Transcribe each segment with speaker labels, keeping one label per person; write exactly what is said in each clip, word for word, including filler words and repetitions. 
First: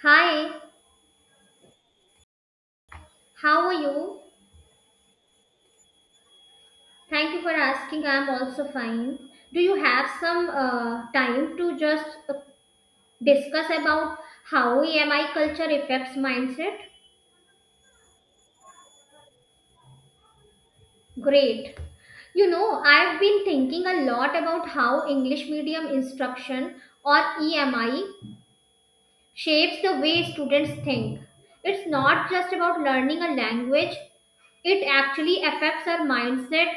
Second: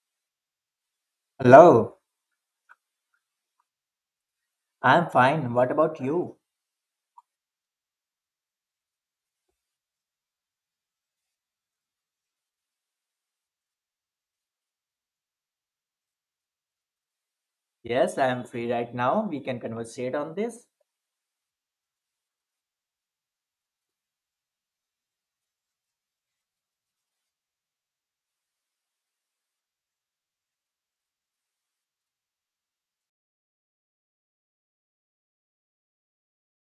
Speaker 1: Hi,
Speaker 2: Hello,
Speaker 1: how are you?
Speaker 2: I'm fine. What about you?
Speaker 1: Thank you for asking. I'm also fine. Do you have some uh, time to just uh, discuss about how E M I culture affects mindset?
Speaker 2: Yes, I'm free right now. We can conversate on this.
Speaker 1: Great. You know, I've been thinking a lot about how English medium instruction or E M I shapes the way students think. It's not just about learning a language. It actually affects our mindset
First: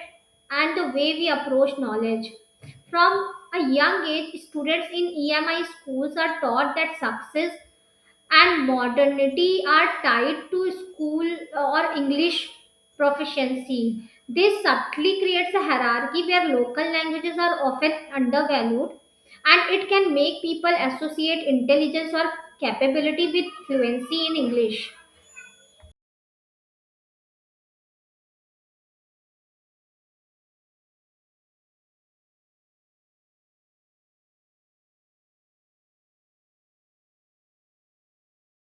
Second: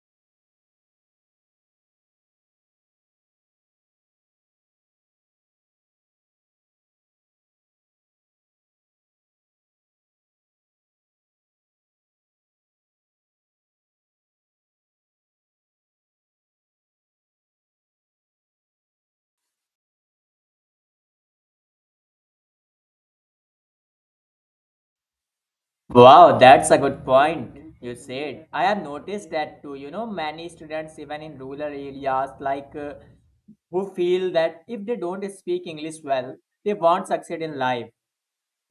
Speaker 1: and the way we approach knowledge. From a young age, students in E M I schools are taught that success and modernity are tied to school or English proficiency. This subtly creates a hierarchy where local languages are often undervalued, and it can make people associate intelligence or capability with fluency in English.
Speaker 2: Wow, that's a good point you said. I have noticed that too. You know, many students, even in rural areas, like uh, who feel that if they don't speak English well, they won't succeed in life.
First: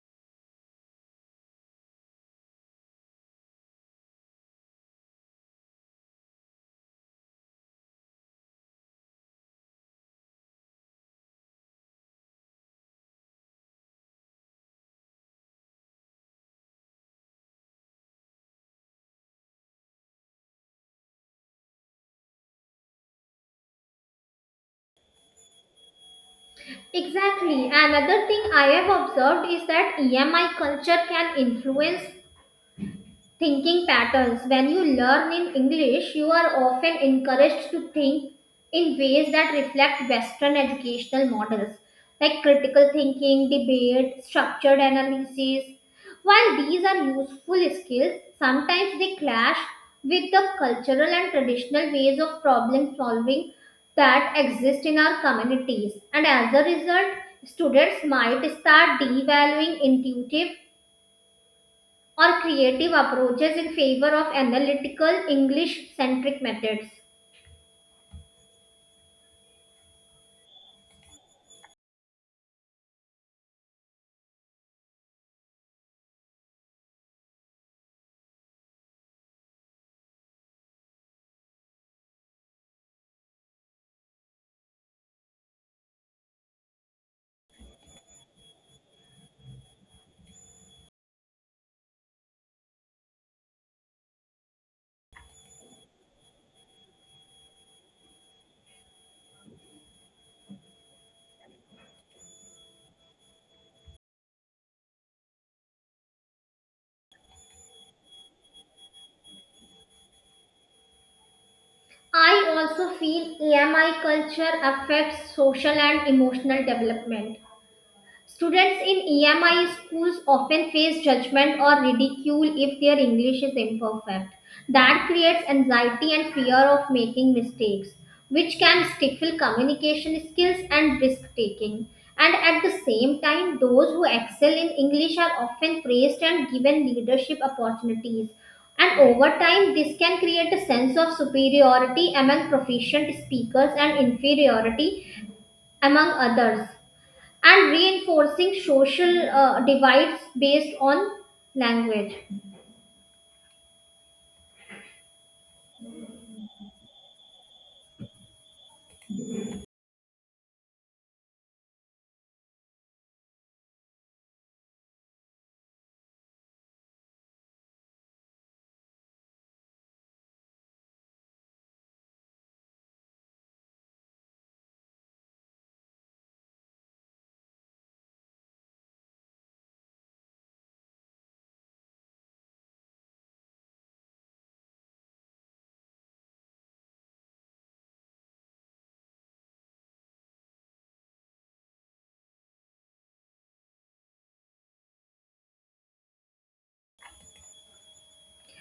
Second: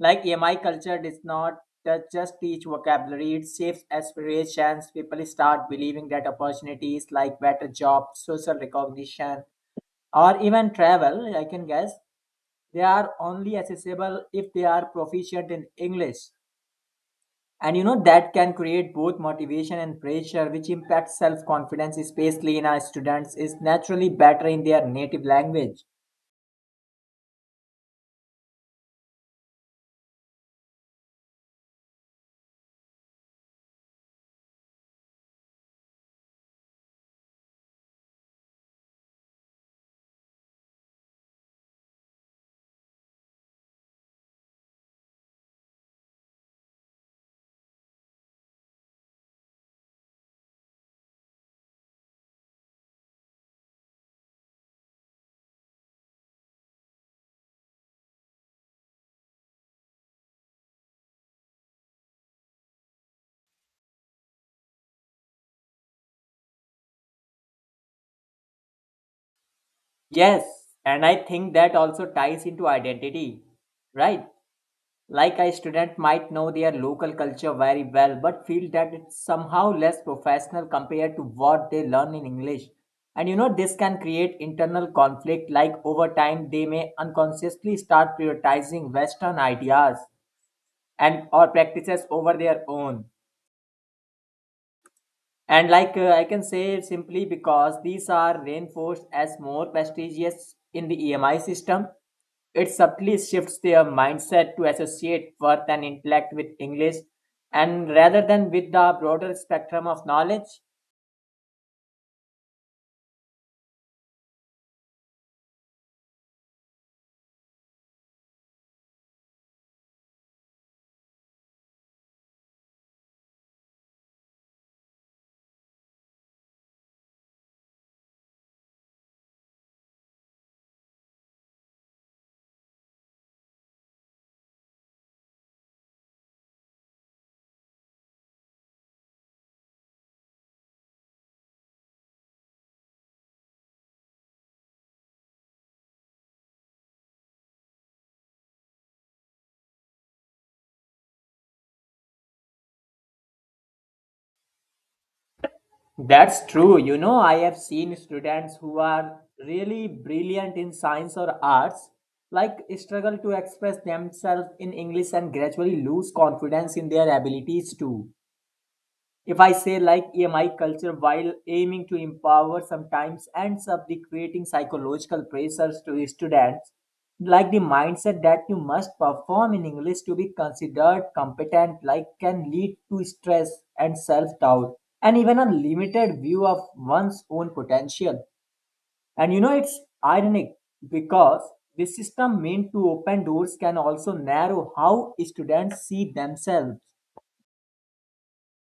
Speaker 2: Like E M I culture does not ju- just teach vocabulary, it shapes aspirations. People start believing that opportunities like better jobs, social recognition, or even travel, I can guess, they are only accessible if they are proficient in english. And you know, that can create both motivation and pressure, which impacts self-confidence, especially in our students is naturally better in their native language.
Speaker 1: Exactly. Another thing I have observed is that E M I culture can influence thinking patterns. When you learn in English, you are often encouraged to think in ways that reflect Western educational models like critical thinking, debate, structured analysis. While these are useful skills, sometimes they clash with the cultural and traditional ways of problem solving that exist in our communities. And as a result, students might start devaluing intuitive or creative approaches in favor of analytical English centric methods.
Speaker 2: Yes, and I think that also ties into identity, right? Like a student might know their local culture very well but feel that it's somehow less professional compared to what they learn in English. And you know, this can create internal conflict, like over time, they may unconsciously start prioritizing Western ideas and or practices over their own. And like uh, I can say simply because these are reinforced as more prestigious in the E M I system, it subtly shifts their mindset to associate worth and intellect with English and rather than with the broader spectrum of knowledge.
Speaker 1: I also feel A M I culture affects social and emotional development. Students in E M I schools often face judgment or ridicule if their English is imperfect. That creates anxiety and fear of making mistakes, which can stifle communication skills and risk taking. And at the same time, those who excel in English are often praised and given leadership opportunities. And over time, this can create a sense of superiority among proficient speakers and inferiority among others, and reinforcing social uh, divides based on language.
Speaker 2: That's true. You know, I have seen students who are really brilliant in science or arts, like struggle to express themselves in English and gradually lose confidence in their abilities too. If I say like E M I culture while aiming to empower sometimes ends up the creating psychological pressures to students, like the mindset that you must perform in English to be considered competent, like can lead to stress and self-doubt, and even a limited view of one's own potential. And you know, it's ironic because the system meant to open doors can also narrow how students see themselves.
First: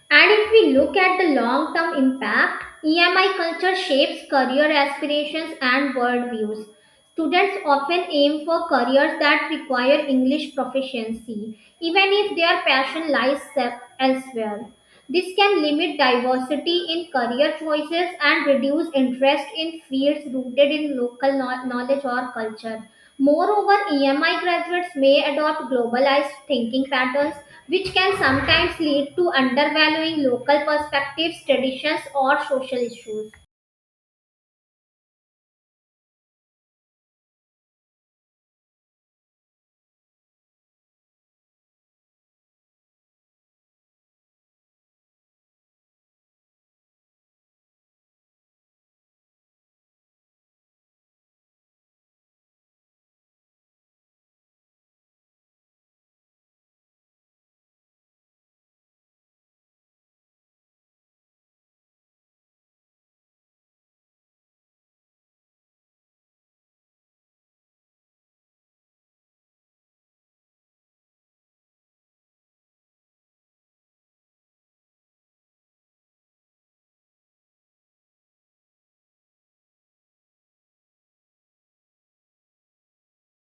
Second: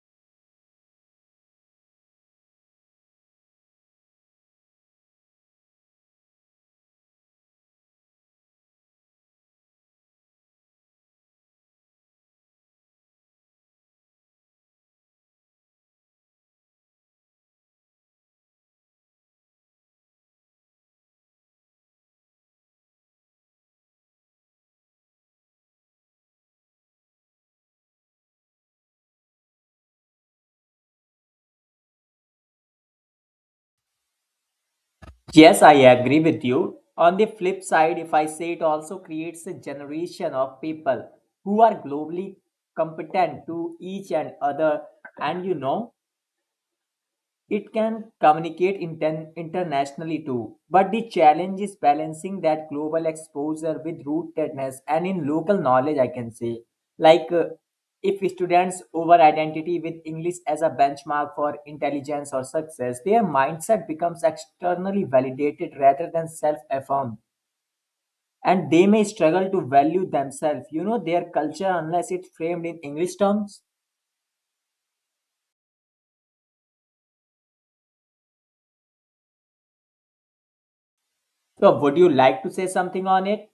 Speaker 1: And if we look at the long term impact, E M I culture shapes career aspirations and worldviews. Students often aim for careers that require English proficiency, even if their passion lies se- elsewhere. This can limit diversity in career choices and reduce interest in fields rooted in local kno- knowledge or culture. Moreover, E M I graduates may adopt globalized thinking patterns which can sometimes lead to undervaluing local perspectives, traditions, or social issues.
Speaker 2: Yes, I agree with you. On the flip side, if I say it also creates a generation of people who are globally competent to each and other, and you know, it can communicate inten- internationally too, but the challenge is balancing that global exposure with rootedness and in local knowledge, I can say. Like uh, if students over identity with English as a benchmark for intelligence or success, their mindset becomes externally validated rather than self affirmed. And they may struggle to value themselves, you know, their culture unless it's framed in English terms. So, would you like to say something on it?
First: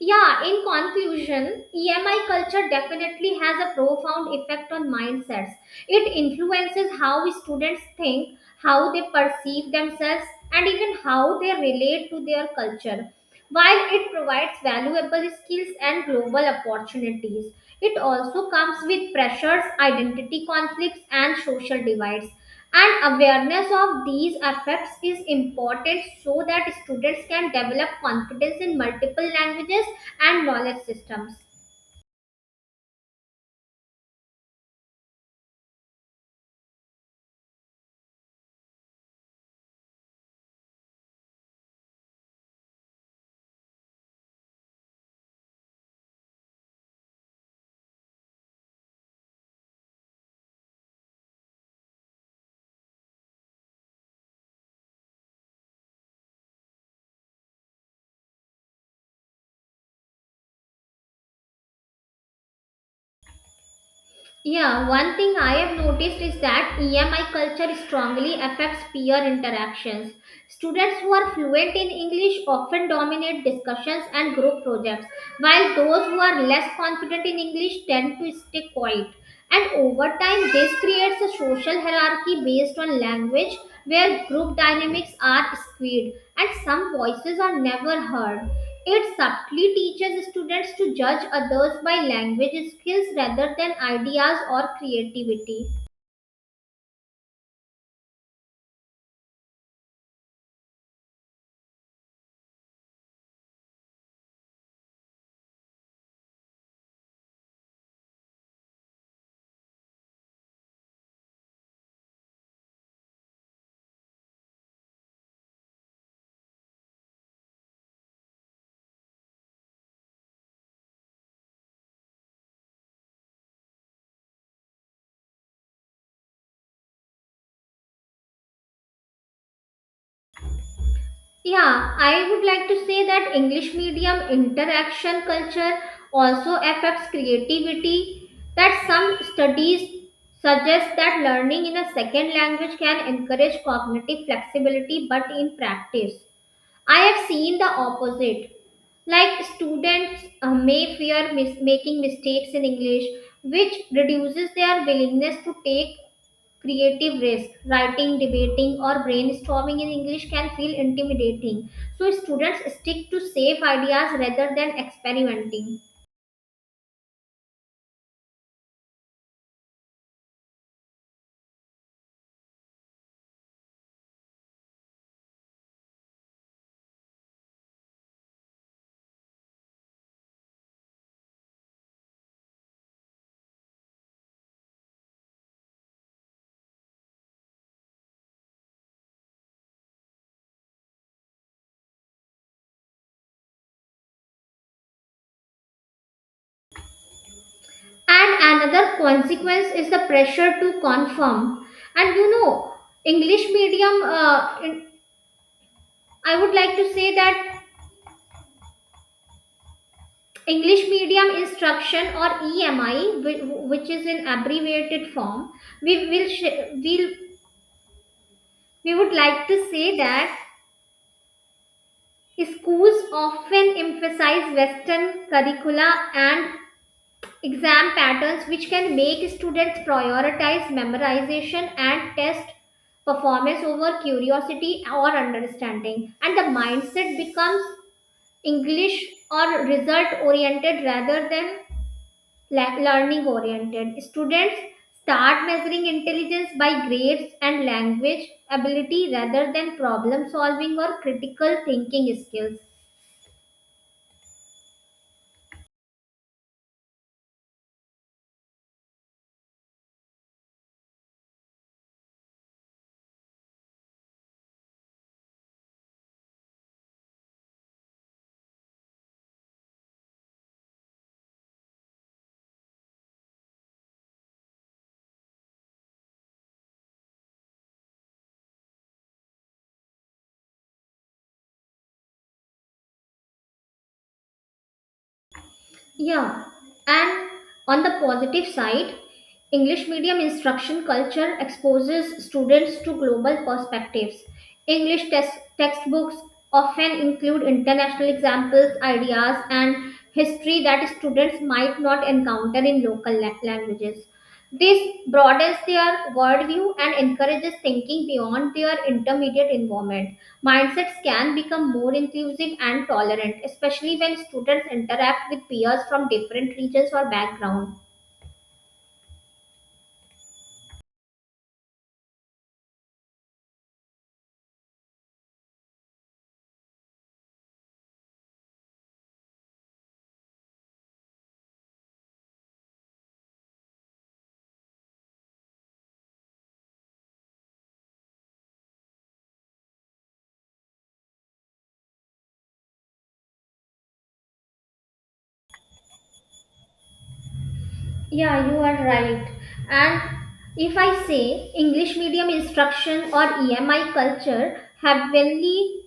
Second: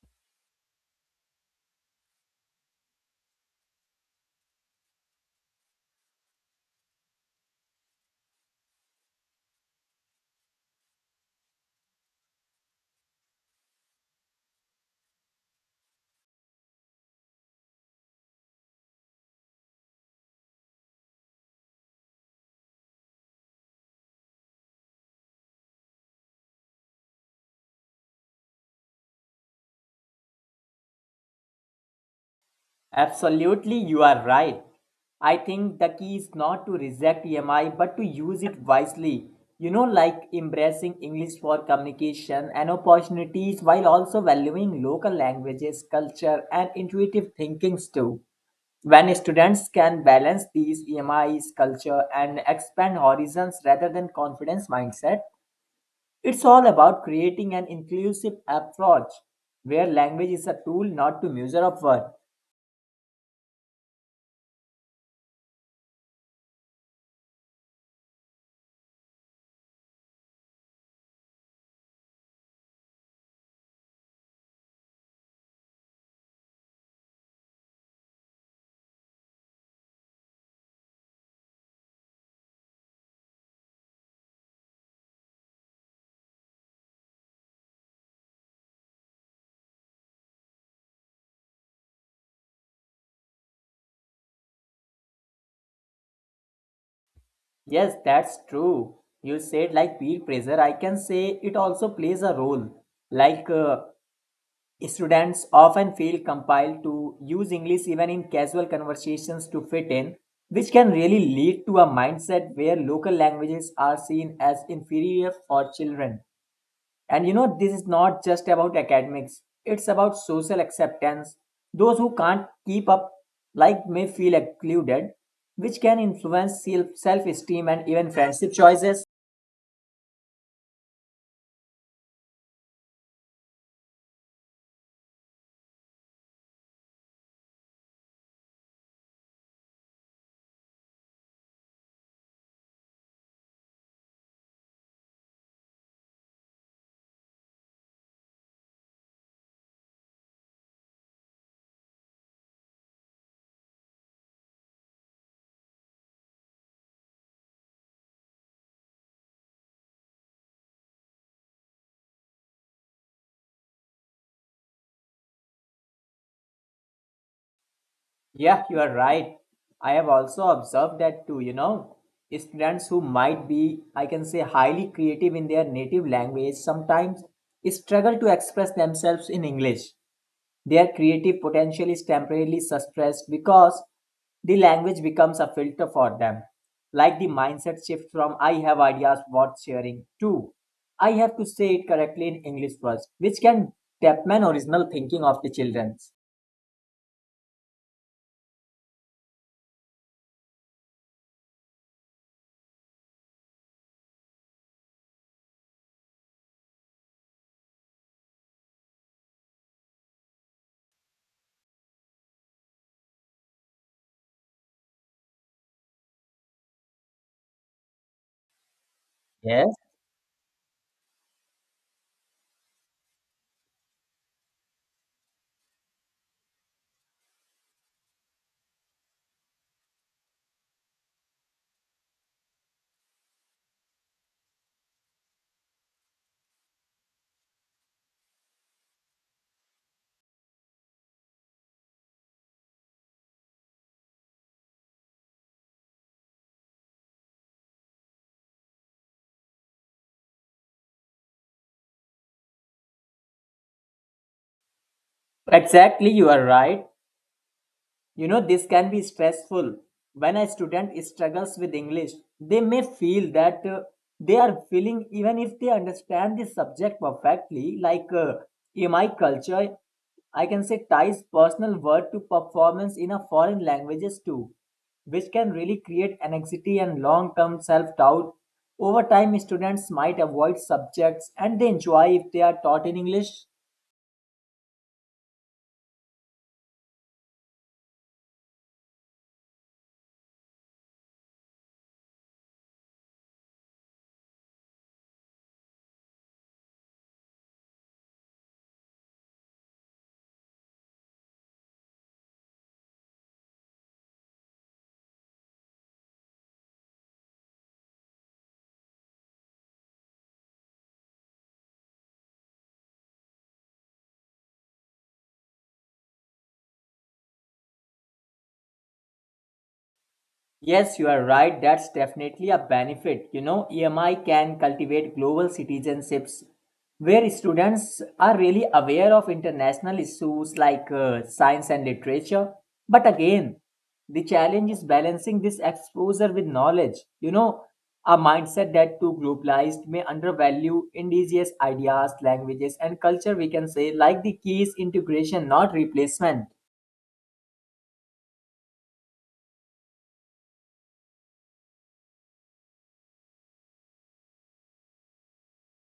Speaker 1: Yeah, in conclusion, E M I culture definitely has a profound effect on mindsets. It influences how students think, how they perceive themselves, and even how they relate to their culture. While it provides valuable skills and global opportunities, it also comes with pressures, identity conflicts, and social divides, and awareness of these effects is important so that students can develop confidence in multiple languages and knowledge systems.
Speaker 2: Absolutely, you are right. I think the key is not to reject E M I but to use it wisely. You know, like embracing English for communication and opportunities while also valuing local languages, culture, and intuitive thinkings too. When students can balance these E M Is, culture, and expand horizons rather than confidence mindset, it's all about creating an inclusive approach where language is a tool, not to measure of worth.
Speaker 1: Yeah, one thing I have noticed is that E M I culture strongly affects peer interactions. Students who are fluent in English often dominate discussions and group projects, while those who are less confident in English tend to stay quiet. And over time, this creates a social hierarchy based on language where group dynamics are skewed and some voices are never heard. It subtly teaches students to judge others by language skills rather than ideas or creativity.
Speaker 2: Yes, that's true. You said like peer pressure, I can say it also plays a role. Like uh, students often feel compelled to use English even in casual conversations to fit in, which can really lead to a mindset where local languages are seen as inferior for children. And you know, this is not just about academics, it's about social acceptance. Those who can't keep up, like, may feel excluded, which can influence self esteem and even friendship choices.
Speaker 1: Yeah, I would like to say that English medium interaction culture also affects creativity. That some studies suggest that learning in a second language can encourage cognitive flexibility, but in practice, I have seen the opposite. Like students uh, may fear mis- making mistakes in English, which reduces their willingness to take creative risk. Writing, debating, or brainstorming in English can feel intimidating. So students stick to safe ideas rather than experimenting.
Speaker 2: Yeah, you are right. I have also observed that too, you know. Students who might be, I can say, highly creative in their native language sometimes struggle to express themselves in English. Their creative potential is temporarily suppressed because the language becomes a filter for them. Like the mindset shift from I have ideas worth sharing to I have to say it correctly in English first, which can dampen original thinking of the children.
Speaker 1: And another consequence is the pressure to conform. And you know, English medium, uh, in- I would like to say that English medium instruction or E M I, whi- which is in abbreviated form, we will sh- we'll, we would like to
Speaker 2: Yes,
Speaker 1: say that schools often emphasize Western curricula and exam patterns, which can make students prioritize memorization and test performance over curiosity or understanding, and the mindset becomes English or result oriented rather than learning oriented. Students start measuring intelligence by grades and language ability rather than problem solving or critical thinking skills.
Speaker 2: exactly, you are right. You know, this can be stressful. When a student struggles with English, they may feel that uh, they are feeling, even if they understand the subject perfectly, like uh, in my culture, I can say ties personal word to performance in a foreign languages too, which can really create anxiety and long-term self-doubt. Over time, students might avoid subjects and they enjoy if they are taught in English.
Speaker 1: Yeah, and on the positive side, English medium instruction culture exposes students to global perspectives. English test- textbooks often include international examples, ideas, and history that students might not encounter in local la- languages. This broadens their worldview and encourages thinking beyond their intermediate environment. Mindsets can become more inclusive and tolerant, especially when students interact with peers from different regions or backgrounds.
Speaker 2: Yes, you are right. That's definitely a benefit. You know, E M I can cultivate global citizenships where students are really aware of international issues like uh, science and literature. But again, the challenge is balancing this exposure with knowledge. You know, a mindset that too globalized may undervalue indigenous ideas, languages, and culture, we can say, like the key is integration, not replacement.
Speaker 1: Yeah, you are right. And if I say English medium instruction or E M I culture have heavily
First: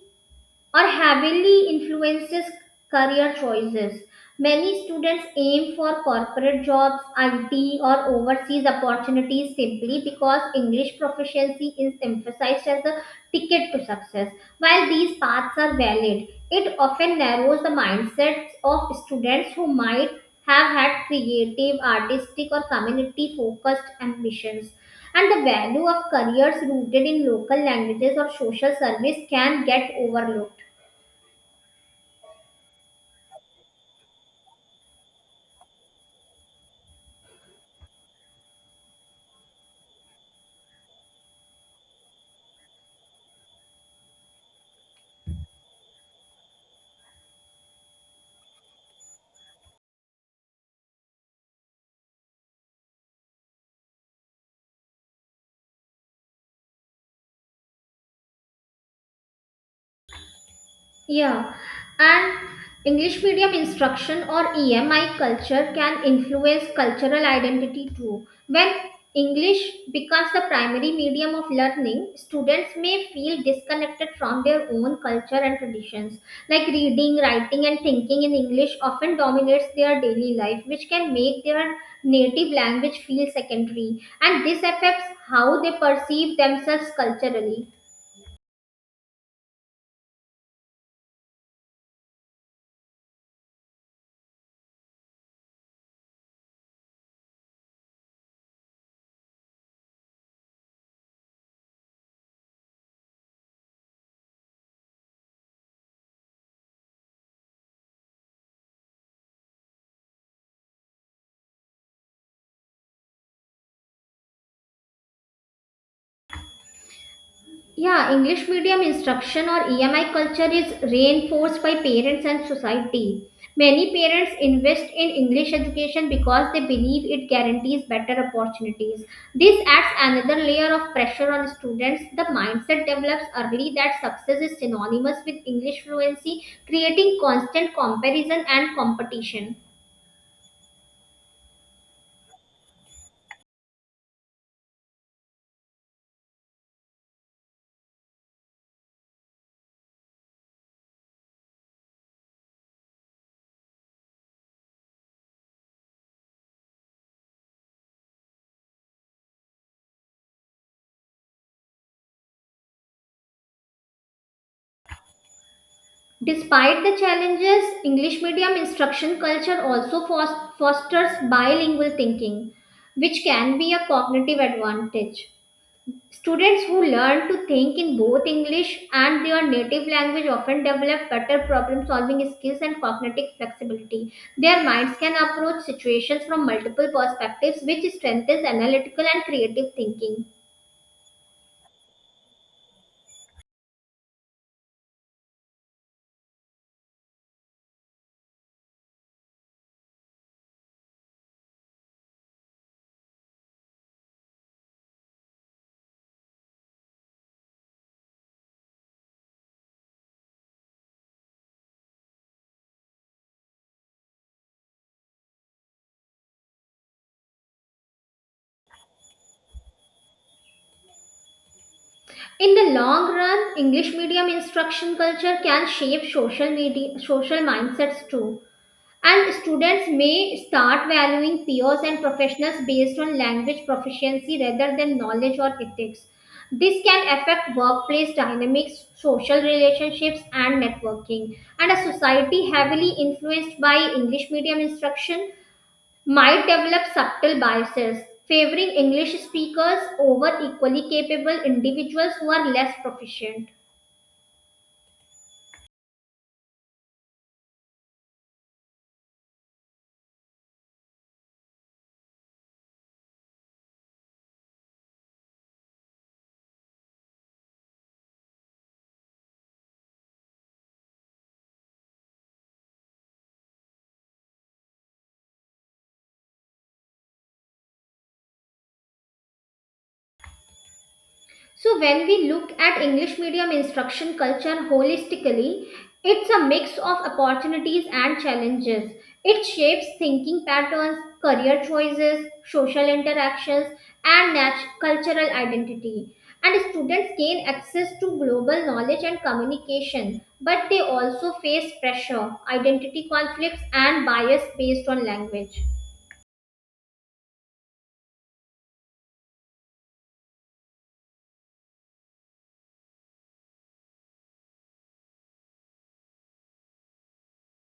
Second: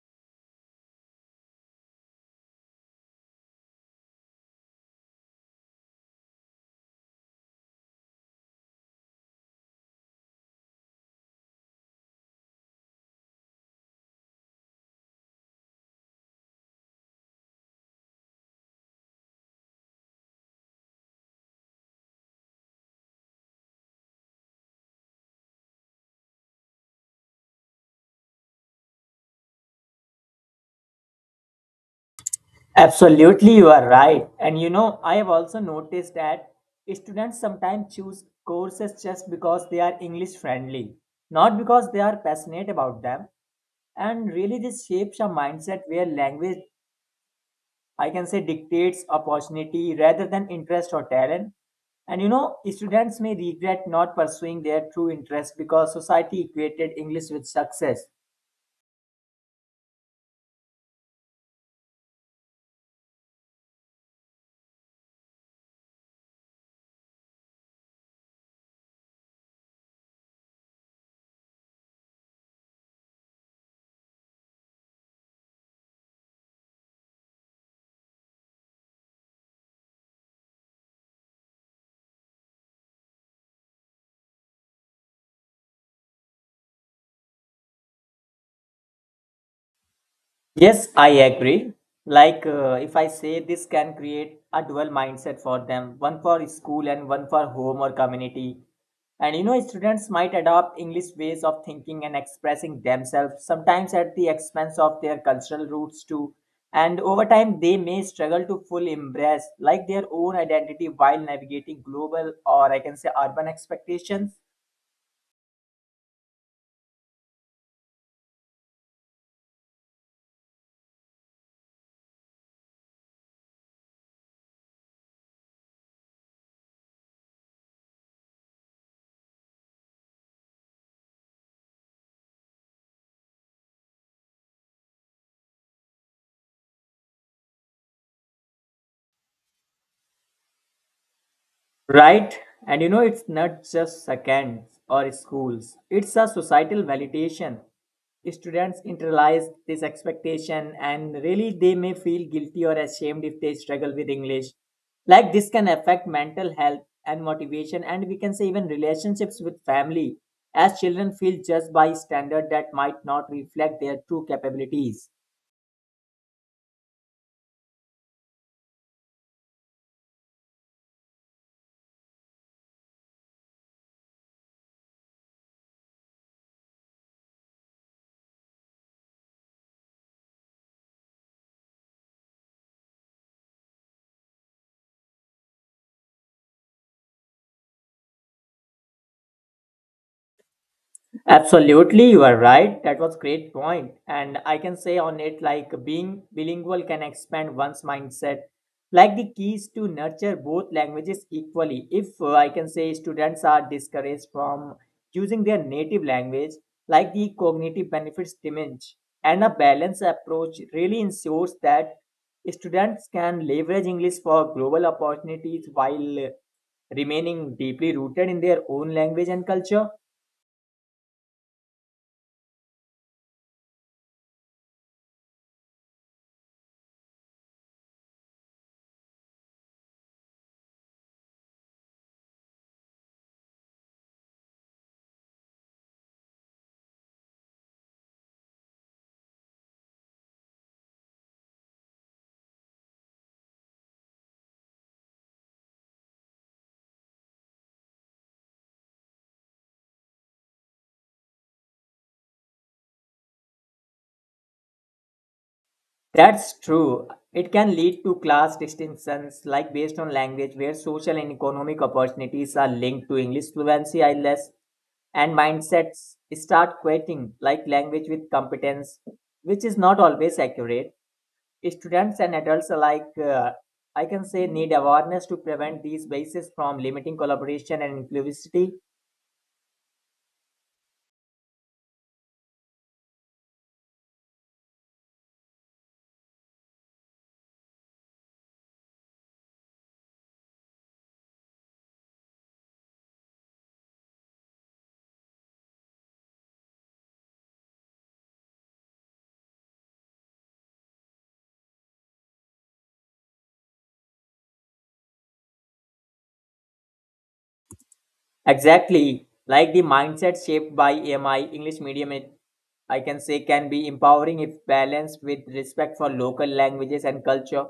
Speaker 1: or heavily influences career choices. Many students aim for corporate jobs, I T, or overseas opportunities simply because English proficiency is emphasized as a ticket to success. While these paths are valid, it often narrows the mindsets of students who might have had creative, artistic, or community focused ambitions, and the value of careers rooted in local languages or social service can get overlooked.
Speaker 2: Absolutely, you are right. And you know, I have also noticed that students sometimes choose courses just because they are English friendly, not because they are passionate about them. And really, this shapes a mindset where language, I can say, dictates opportunity rather than interest or talent. And you know, students may regret not pursuing their true interest because society equated English with success.
Speaker 1: Yeah, and English medium instruction or E M I culture can influence cultural identity too. When English becomes the primary medium of learning, students may feel disconnected from their own culture and traditions. Like reading, writing, and thinking in English often dominates their daily life, which can make their native language feel secondary. And this affects how they perceive themselves culturally.
Speaker 2: Yes, I agree. Like, uh, if I say this can create a dual mindset for them, one for school and one for home or community. And you know, students might adopt English ways of thinking and expressing themselves, sometimes at the expense of their cultural roots too. And over time, they may struggle to fully embrace like their own identity while navigating global or I can say urban expectations.
Speaker 1: Yeah, English medium instruction or E M I culture is reinforced by parents and society. Many parents invest in English education because they believe it guarantees better opportunities. This adds another layer of pressure on students. The mindset develops early that success is synonymous with English fluency, creating constant comparison and competition.
Speaker 2: Right? And you know, it's not just seconds or schools, it's a societal validation. Students internalize this expectation and really they may feel guilty or ashamed if they struggle with English. Like this can affect mental health and motivation, and we can say even relationships with family, as children feel judged by standards that might not reflect their true capabilities.
Speaker 1: Despite the challenges, English medium instruction culture also fos- fosters bilingual thinking, which can be a cognitive advantage. Students who learn to think in both English and their native language often develop better problem solving skills and cognitive flexibility. Their minds can approach situations from multiple perspectives, which strengthens analytical and creative thinking.
Speaker 2: Absolutely, you are right. That was great point. And I can say on it like being bilingual can expand one's mindset. Like the keys to nurture both languages equally. If uh, I can say students are discouraged from using their native language, like the cognitive benefits diminish. And a balanced approach really ensures that students can leverage English for global opportunities while uh, remaining deeply rooted in their own language and culture.
Speaker 1: In the long run, English medium instruction culture can shape social media, social mindsets too. And students may start valuing peers and professionals based on language proficiency rather than knowledge or ethics. This can affect workplace dynamics, social relationships, and networking. And a society heavily influenced by English medium instruction might develop subtle biases, favoring English speakers over equally capable individuals who are less proficient.
Speaker 2: That's true. It can lead to class distinctions, like based on language, where social and economic opportunities are linked to English fluency, I E L T S, and mindsets start equating like language with competence, which is not always accurate. Students and adults alike, uh, I can say, need awareness to prevent these biases from limiting collaboration and inclusivity.
Speaker 1: So, when we look at English medium instruction culture holistically, it's a mix of opportunities and challenges. It shapes thinking patterns, career choices, social interactions, and nat- cultural identity. And students gain access to global knowledge and communication, but they also face pressure, identity conflicts, and bias based on language.
Speaker 2: Exactly. Like the mindset shaped by E M I, English medium, it, I can say, can be empowering if balanced with respect for local languages and culture.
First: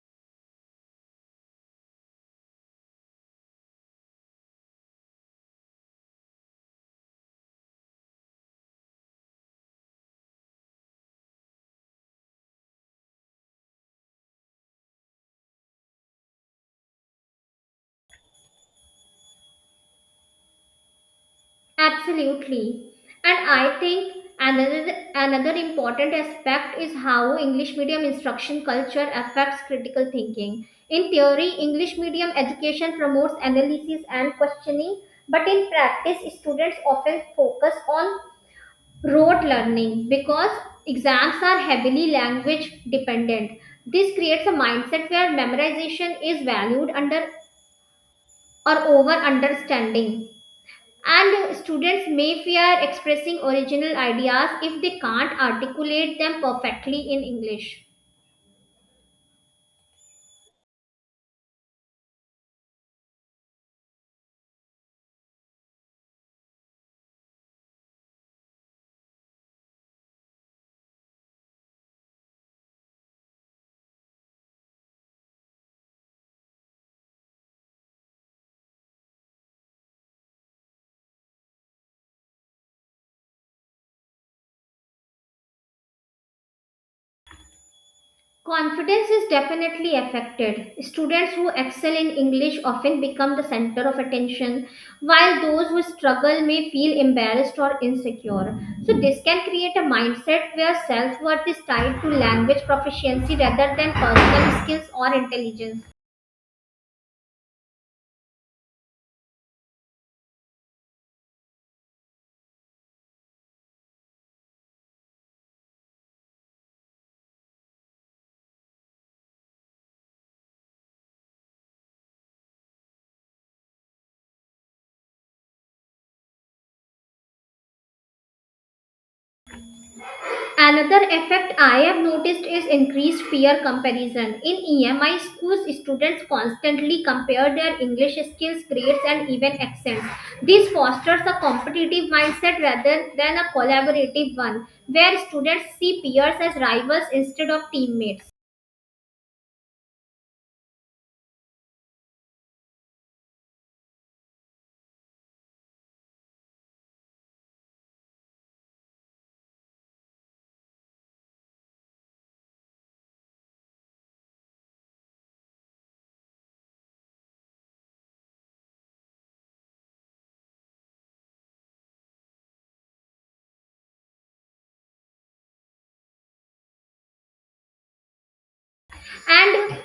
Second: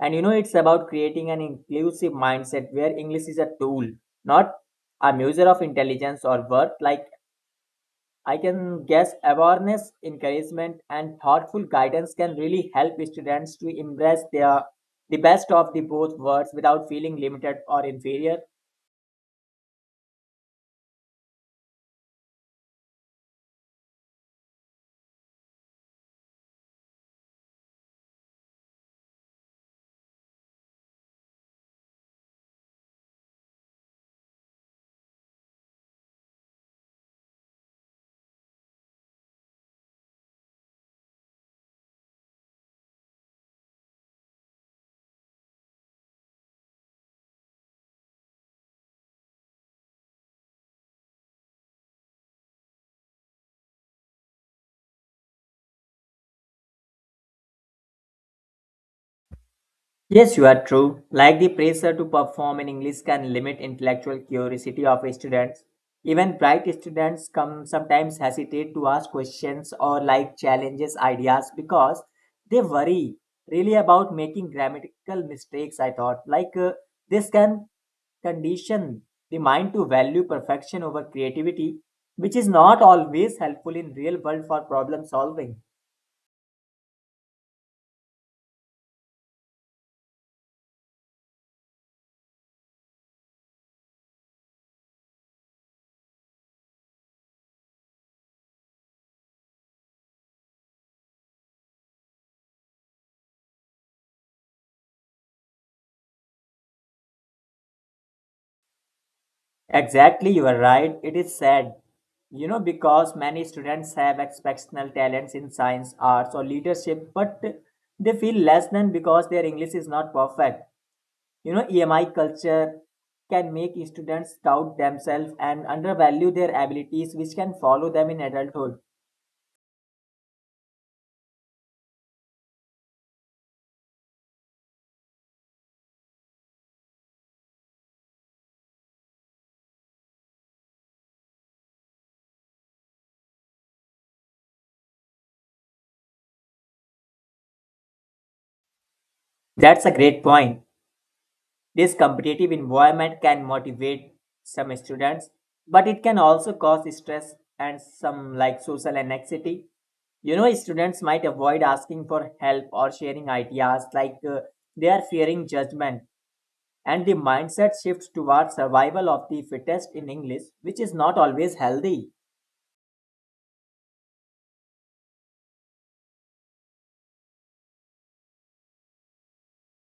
Speaker 2: And you know, it's about creating an inclusive mindset where English is a tool, not a measure of intelligence or worth. Like, I can guess awareness, encouragement, and thoughtful guidance can really help students to embrace their the best of the both worlds without feeling limited or inferior.
Speaker 1: Absolutely. And I think another another important aspect is how English medium instruction culture affects critical thinking. In theory, English medium education promotes analysis and questioning, but in practice, students often focus on rote learning because exams are heavily language dependent. This creates a mindset where memorization is valued under or over understanding. And students may fear expressing original ideas if they can't articulate them perfectly in English.
Speaker 2: Yes, you are true. Like the pressure to perform in English can limit intellectual curiosity of students. Even bright students come sometimes hesitate to ask questions or like challenges ideas because they worry really about making grammatical mistakes. I thought like uh, this can condition the mind to value perfection over creativity, which is not always helpful in real world for problem solving.
Speaker 1: Confidence is definitely affected. Students who excel in English often become the center of attention, while those who struggle may feel embarrassed or insecure. So, this can create a mindset where self worth is tied to language proficiency rather than personal skills or intelligence.
Speaker 2: Exactly, you are right. It is sad, you know, because many students have exceptional talents in science, arts, or leadership, but they feel less than because their English is not perfect. You know, E M I culture can make students doubt themselves and undervalue their abilities, which can follow them in adulthood.
Speaker 1: Another effect I have noticed is increased peer comparison. In E M I schools, students constantly compare their English skills, grades, and even accents. This fosters a competitive mindset rather than a collaborative one, where students see peers as rivals instead of teammates.
Speaker 2: That's a great point. This competitive environment can motivate some students, but it can also cause stress and some like social anxiety. You know, students might avoid asking for help or sharing ideas like uh, they are fearing judgment, and the mindset shifts towards survival of the fittest in English, which is not always healthy.
Speaker 1: And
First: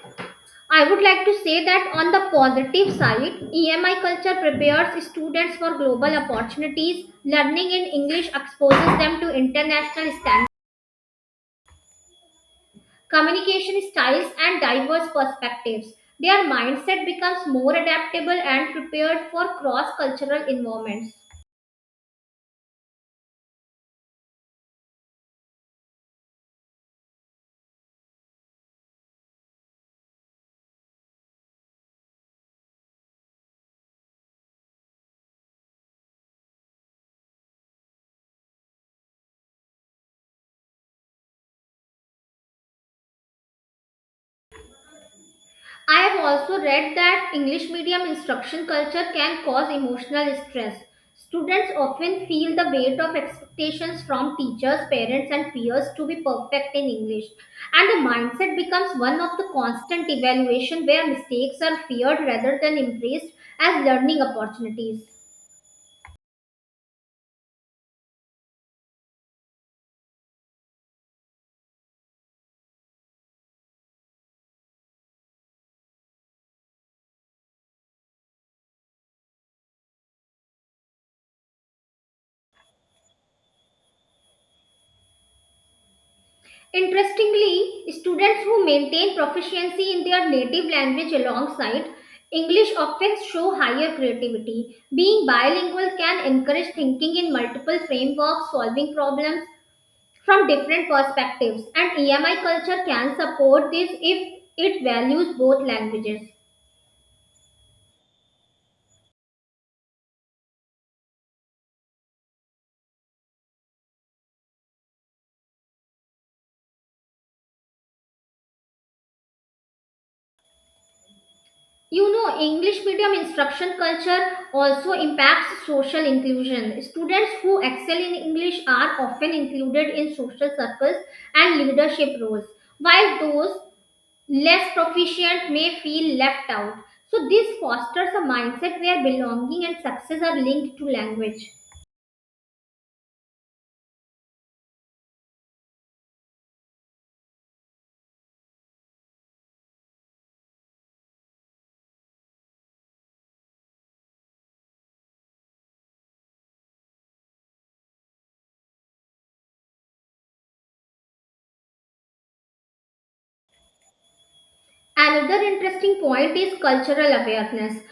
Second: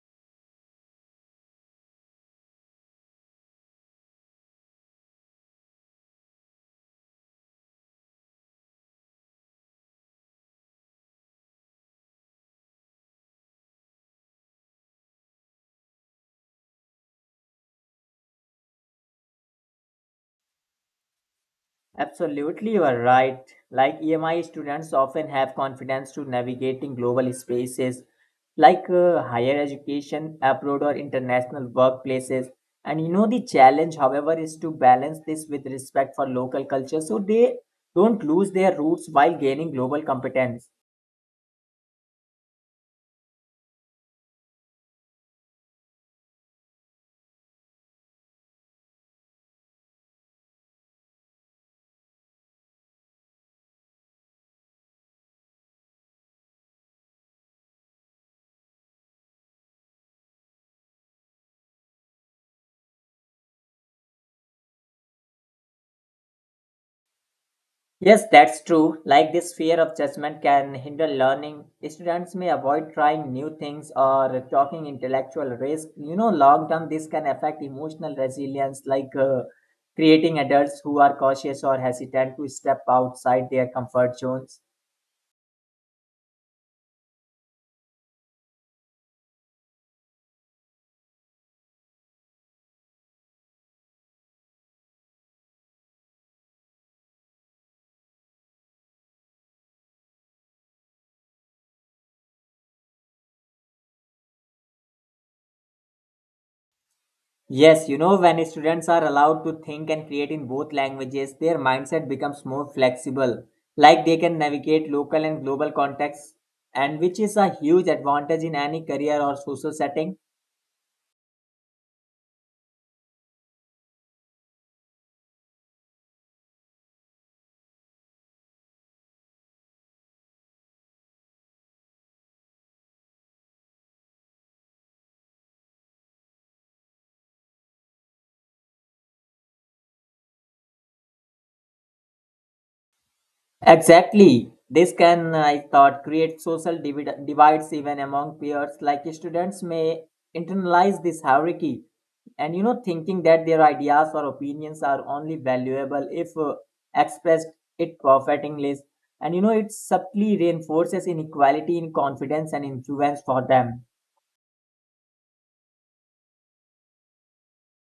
Speaker 1: I would like to say that on the positive side, E M I culture prepares students for global opportunities. Learning in English exposes them to international standards, communication styles, and diverse perspectives. Their mindset becomes more adaptable and prepared for cross cultural environments.
Speaker 2: Absolutely, you are right. Like E M I students often have confidence to navigating global spaces like uh, higher education, abroad, or international workplaces. And you know, the challenge, however, is to balance this with respect for local culture so they don't lose their roots while gaining global competence.
Speaker 1: I have also read that English medium instruction culture can cause emotional stress. Students often feel the weight of expectations from teachers, parents, and peers to be perfect in English. And the mindset becomes one of the constant evaluation where mistakes are feared rather than embraced as learning opportunities.
Speaker 2: Yes, that's true. Like this fear of judgment can hinder learning. Students may avoid trying new things or talking intellectual risk. You know, long term, this can affect emotional resilience, like uh, creating adults who are cautious or hesitant to step outside their comfort zones.
Speaker 1: Interestingly, students who maintain proficiency in their native language alongside English often show higher creativity. Being bilingual can encourage thinking in multiple frameworks, solving problems from different perspectives, and E M I culture can support this if it values both languages.
Speaker 2: Yes, you know, when students are allowed to think and create in both languages, their mindset becomes more flexible. Like they can navigate local and global contexts, and which is a huge advantage in any career or social setting.
Speaker 1: You know, English medium instruction culture also impacts social inclusion. Students who excel in English are often included in social circles and leadership roles, while those less proficient may feel left out. So, this fosters a mindset where belonging and success are linked to language.
Speaker 2: Exactly. This can, I thought, create social divid- divides even among peers. Like students may internalize this hierarchy and, you know, thinking that their ideas or opinions are only valuable if uh, expressed it perfectingly. And, you know, it subtly reinforces inequality in confidence and influence for them.
Speaker 1: Another interesting point is cultural awareness.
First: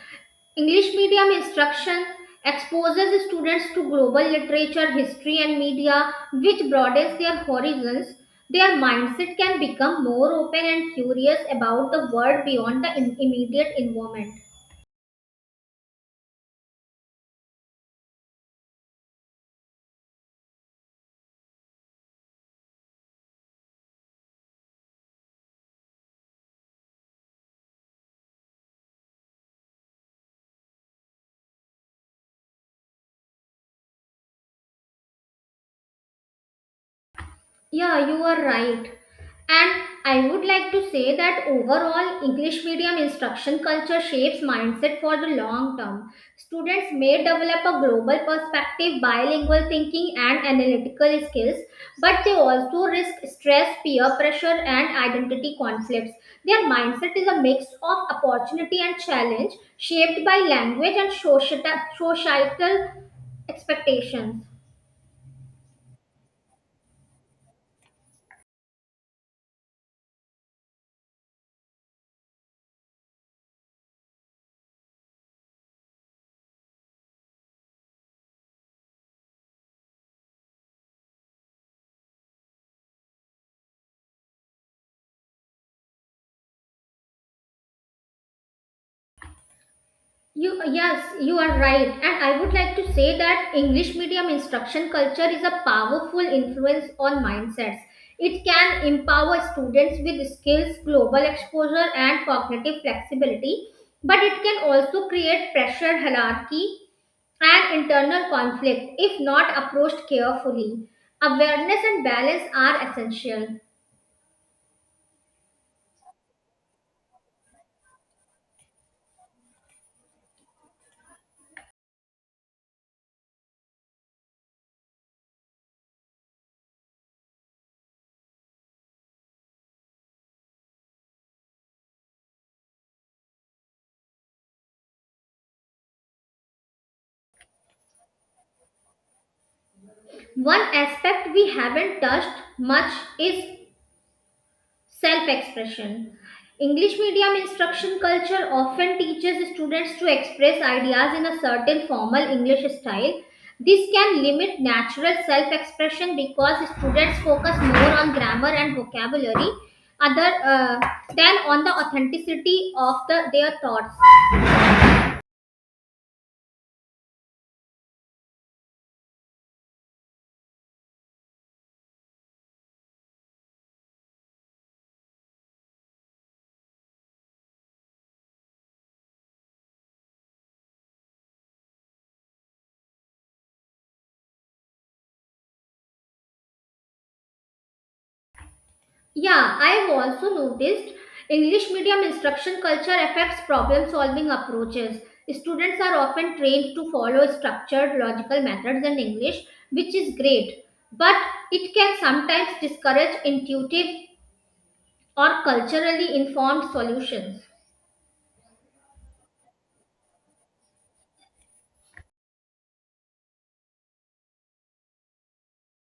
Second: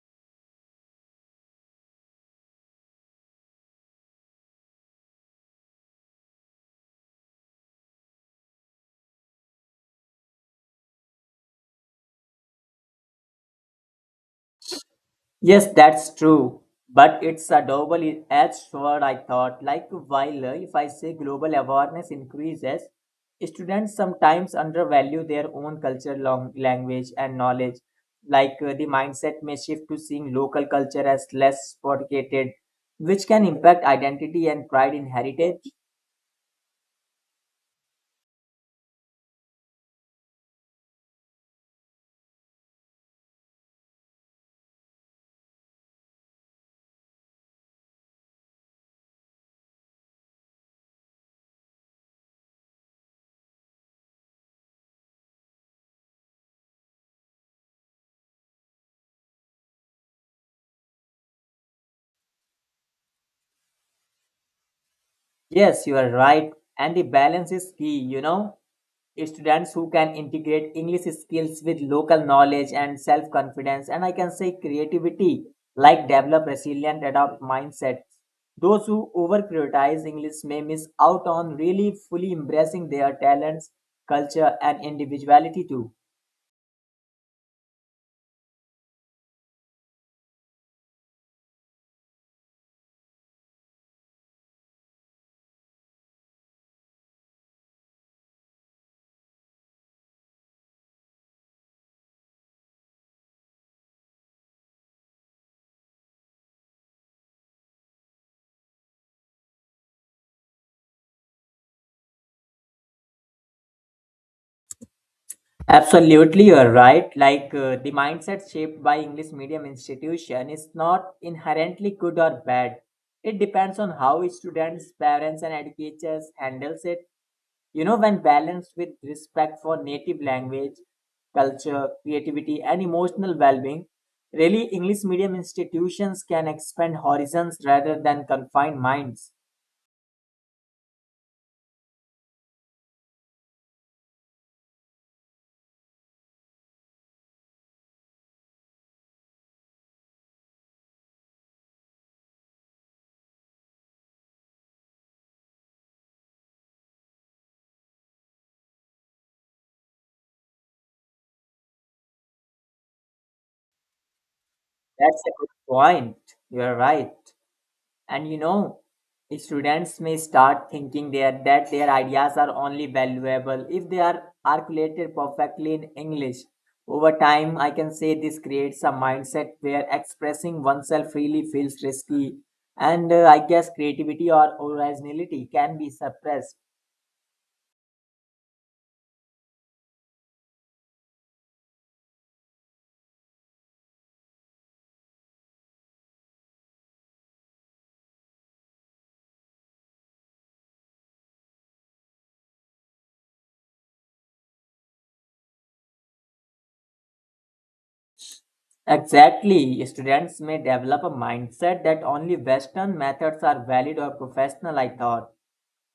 Speaker 1: English medium instruction exposes students to global literature, history, and media, which broadens their horizons. Their mindset can become more open and curious about the world beyond the in- immediate environment.
Speaker 2: Yes, that's true. But it's a double-edged sword, I thought. Like, while uh, if I say global awareness increases, students sometimes undervalue their own culture, long, language, and knowledge. Like, uh, the mindset may shift to seeing local culture as less fortified, which can impact identity and pride in heritage.
Speaker 1: Yeah, you are right. And I would like to say that overall, English medium instruction culture shapes mindset for the long term. Students may develop a global perspective, bilingual thinking, and analytical skills, but they also risk stress, peer pressure, and identity conflicts. Their mindset is a mix of opportunity and challenge, shaped by language and societa- societal expectations.
Speaker 2: Yes, you are right. And the balance is key, you know? Students who can integrate English skills with local knowledge and self confidence, and I can say creativity, like develop resilient, adopt mindset. Those who over prioritize English may miss out on really fully embracing their talents, culture, and individuality too.
Speaker 1: You Yes, you are right. And I would like to say that English medium instruction culture is a powerful influence on mindsets. It can empower students with skills, global exposure, and cognitive flexibility, but it can also create pressure, hierarchy, and internal conflict if not approached carefully. Awareness and balance are essential.
Speaker 2: Absolutely, you're right. Like uh, the mindset shaped by English medium institution is not inherently good or bad. It depends on how students, parents, and educators handles it. You know, when balanced with respect for native language, culture, creativity, and emotional well being, really English medium institutions can expand horizons rather than confine minds.
Speaker 1: One aspect we haven't touched much is self expression. English medium instruction culture often teaches students to express ideas in a certain formal English style. This can limit natural self expression because students focus more on grammar and vocabulary other, uh, than on the authenticity of the, their thoughts.
Speaker 2: That's a good point. You're right. And you know, students may start thinking there that their ideas are only valuable if they are articulated perfectly in English. Over time, I can say this creates a mindset where expressing oneself freely feels risky, and uh, I guess creativity or originality can be suppressed.
Speaker 1: Yeah, I've also noticed English medium instruction culture affects problem solving approaches. Students are often trained to follow structured logical methods in English, which is great, but it can sometimes discourage intuitive or culturally informed solutions.
Speaker 2: Exactly, students may develop a mindset that only Western methods are valid or professional, I thought.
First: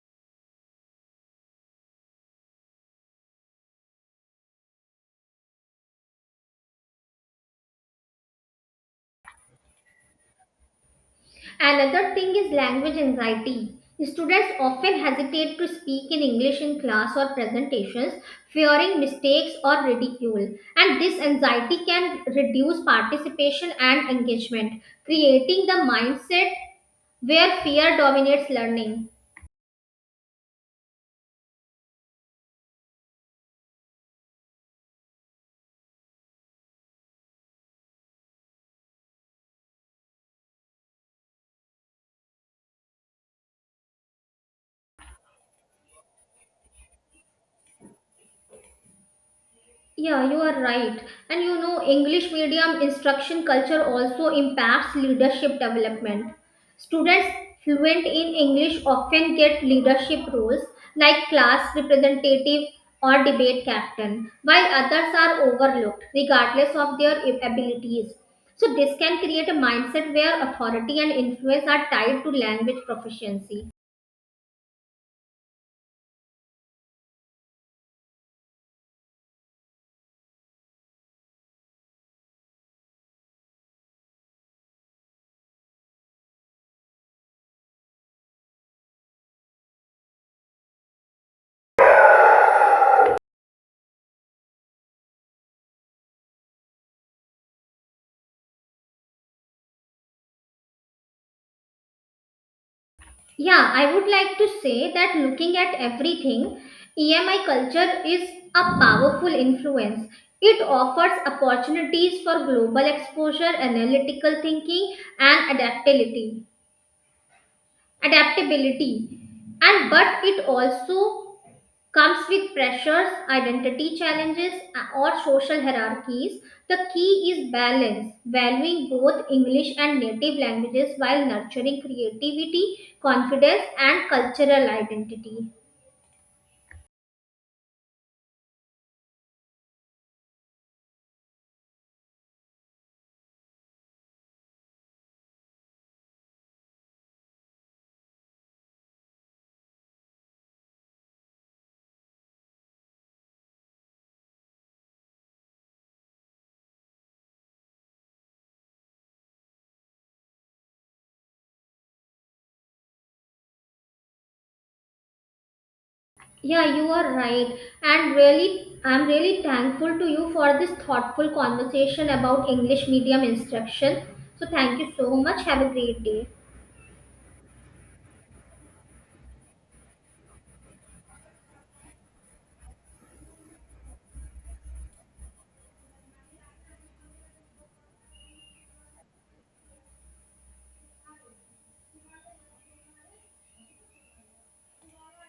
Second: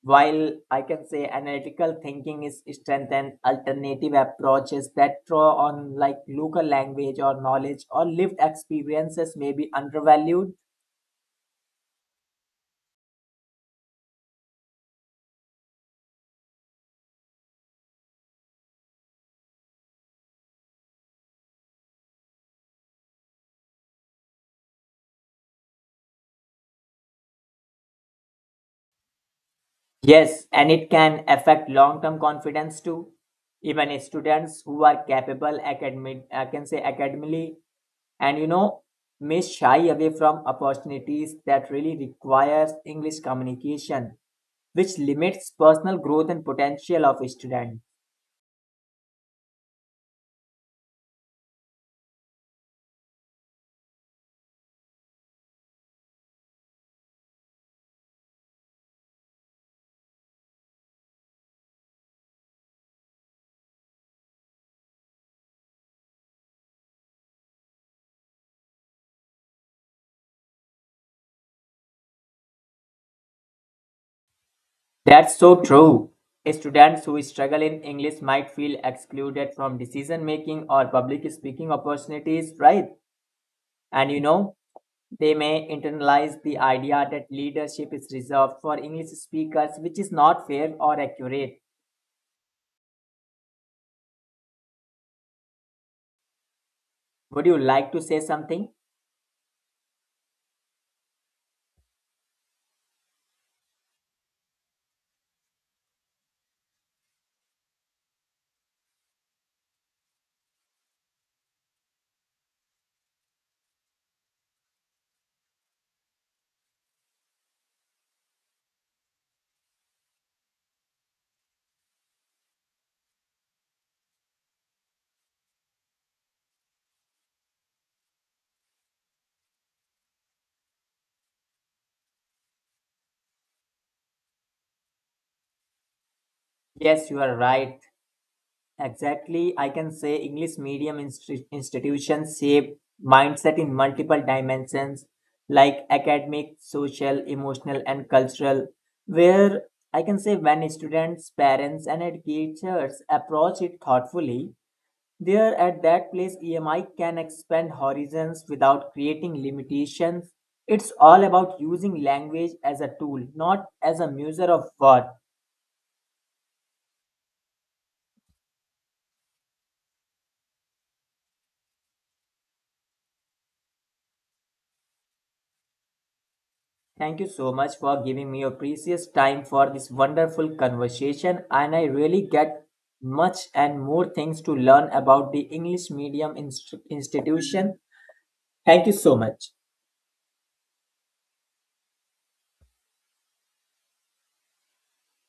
Speaker 2: While I can say analytical thinking is strengthened, alternative approaches that draw on like local language or knowledge or lived experiences may be undervalued.
Speaker 1: Another thing is language anxiety. Students often hesitate to speak in English in class or presentations, fearing mistakes or ridicule. And this anxiety can reduce participation and engagement, creating the mindset where fear dominates learning.
Speaker 2: Yes, and it can affect long-term confidence too. Even students who are capable academic, I can say academically, and you know, may shy away from opportunities that really requires English communication, which limits personal growth and potential of a student.
Speaker 1: Yeah, you are right. And you know, English medium instruction culture also impacts leadership development. Students fluent in English often get leadership roles like class representative or debate captain, while others are overlooked regardless of their abilities. So, this can create a mindset where authority and influence are tied to language proficiency.
Speaker 2: That's so true. Students who struggle in English might feel excluded from decision making or public speaking opportunities, right? And you know, they may internalize the idea that leadership is reserved for English speakers, which is not fair or accurate. Would you like to say something?
Speaker 1: Yeah, I would like to say that looking at everything, E M I culture is a powerful influence. It offers opportunities for global exposure, analytical thinking, and adaptability. Adaptability, and but it also comes with pressures, identity challenges, or social hierarchies. The key is balance, valuing both English and native languages while nurturing creativity, confidence, and cultural identity.
Speaker 2: Yes, you are right. Exactly, I can say English medium insti- institutions shape mindset in multiple dimensions like academic, social, emotional, and cultural. Where I can say when students, parents, and educators approach it thoughtfully, there at that place E M I can expand horizons without creating limitations. It's all about using language as a tool, not as a measure of worth.
Speaker 1: Yeah, you are right. And really, I'm really thankful to you for this thoughtful conversation about English medium instruction. So, thank you so much. Have a great day.
Speaker 2: Thank you so much for giving me your precious time for this wonderful conversation. And I really get much and more things to learn about the English medium inst- institution. Thank you so much.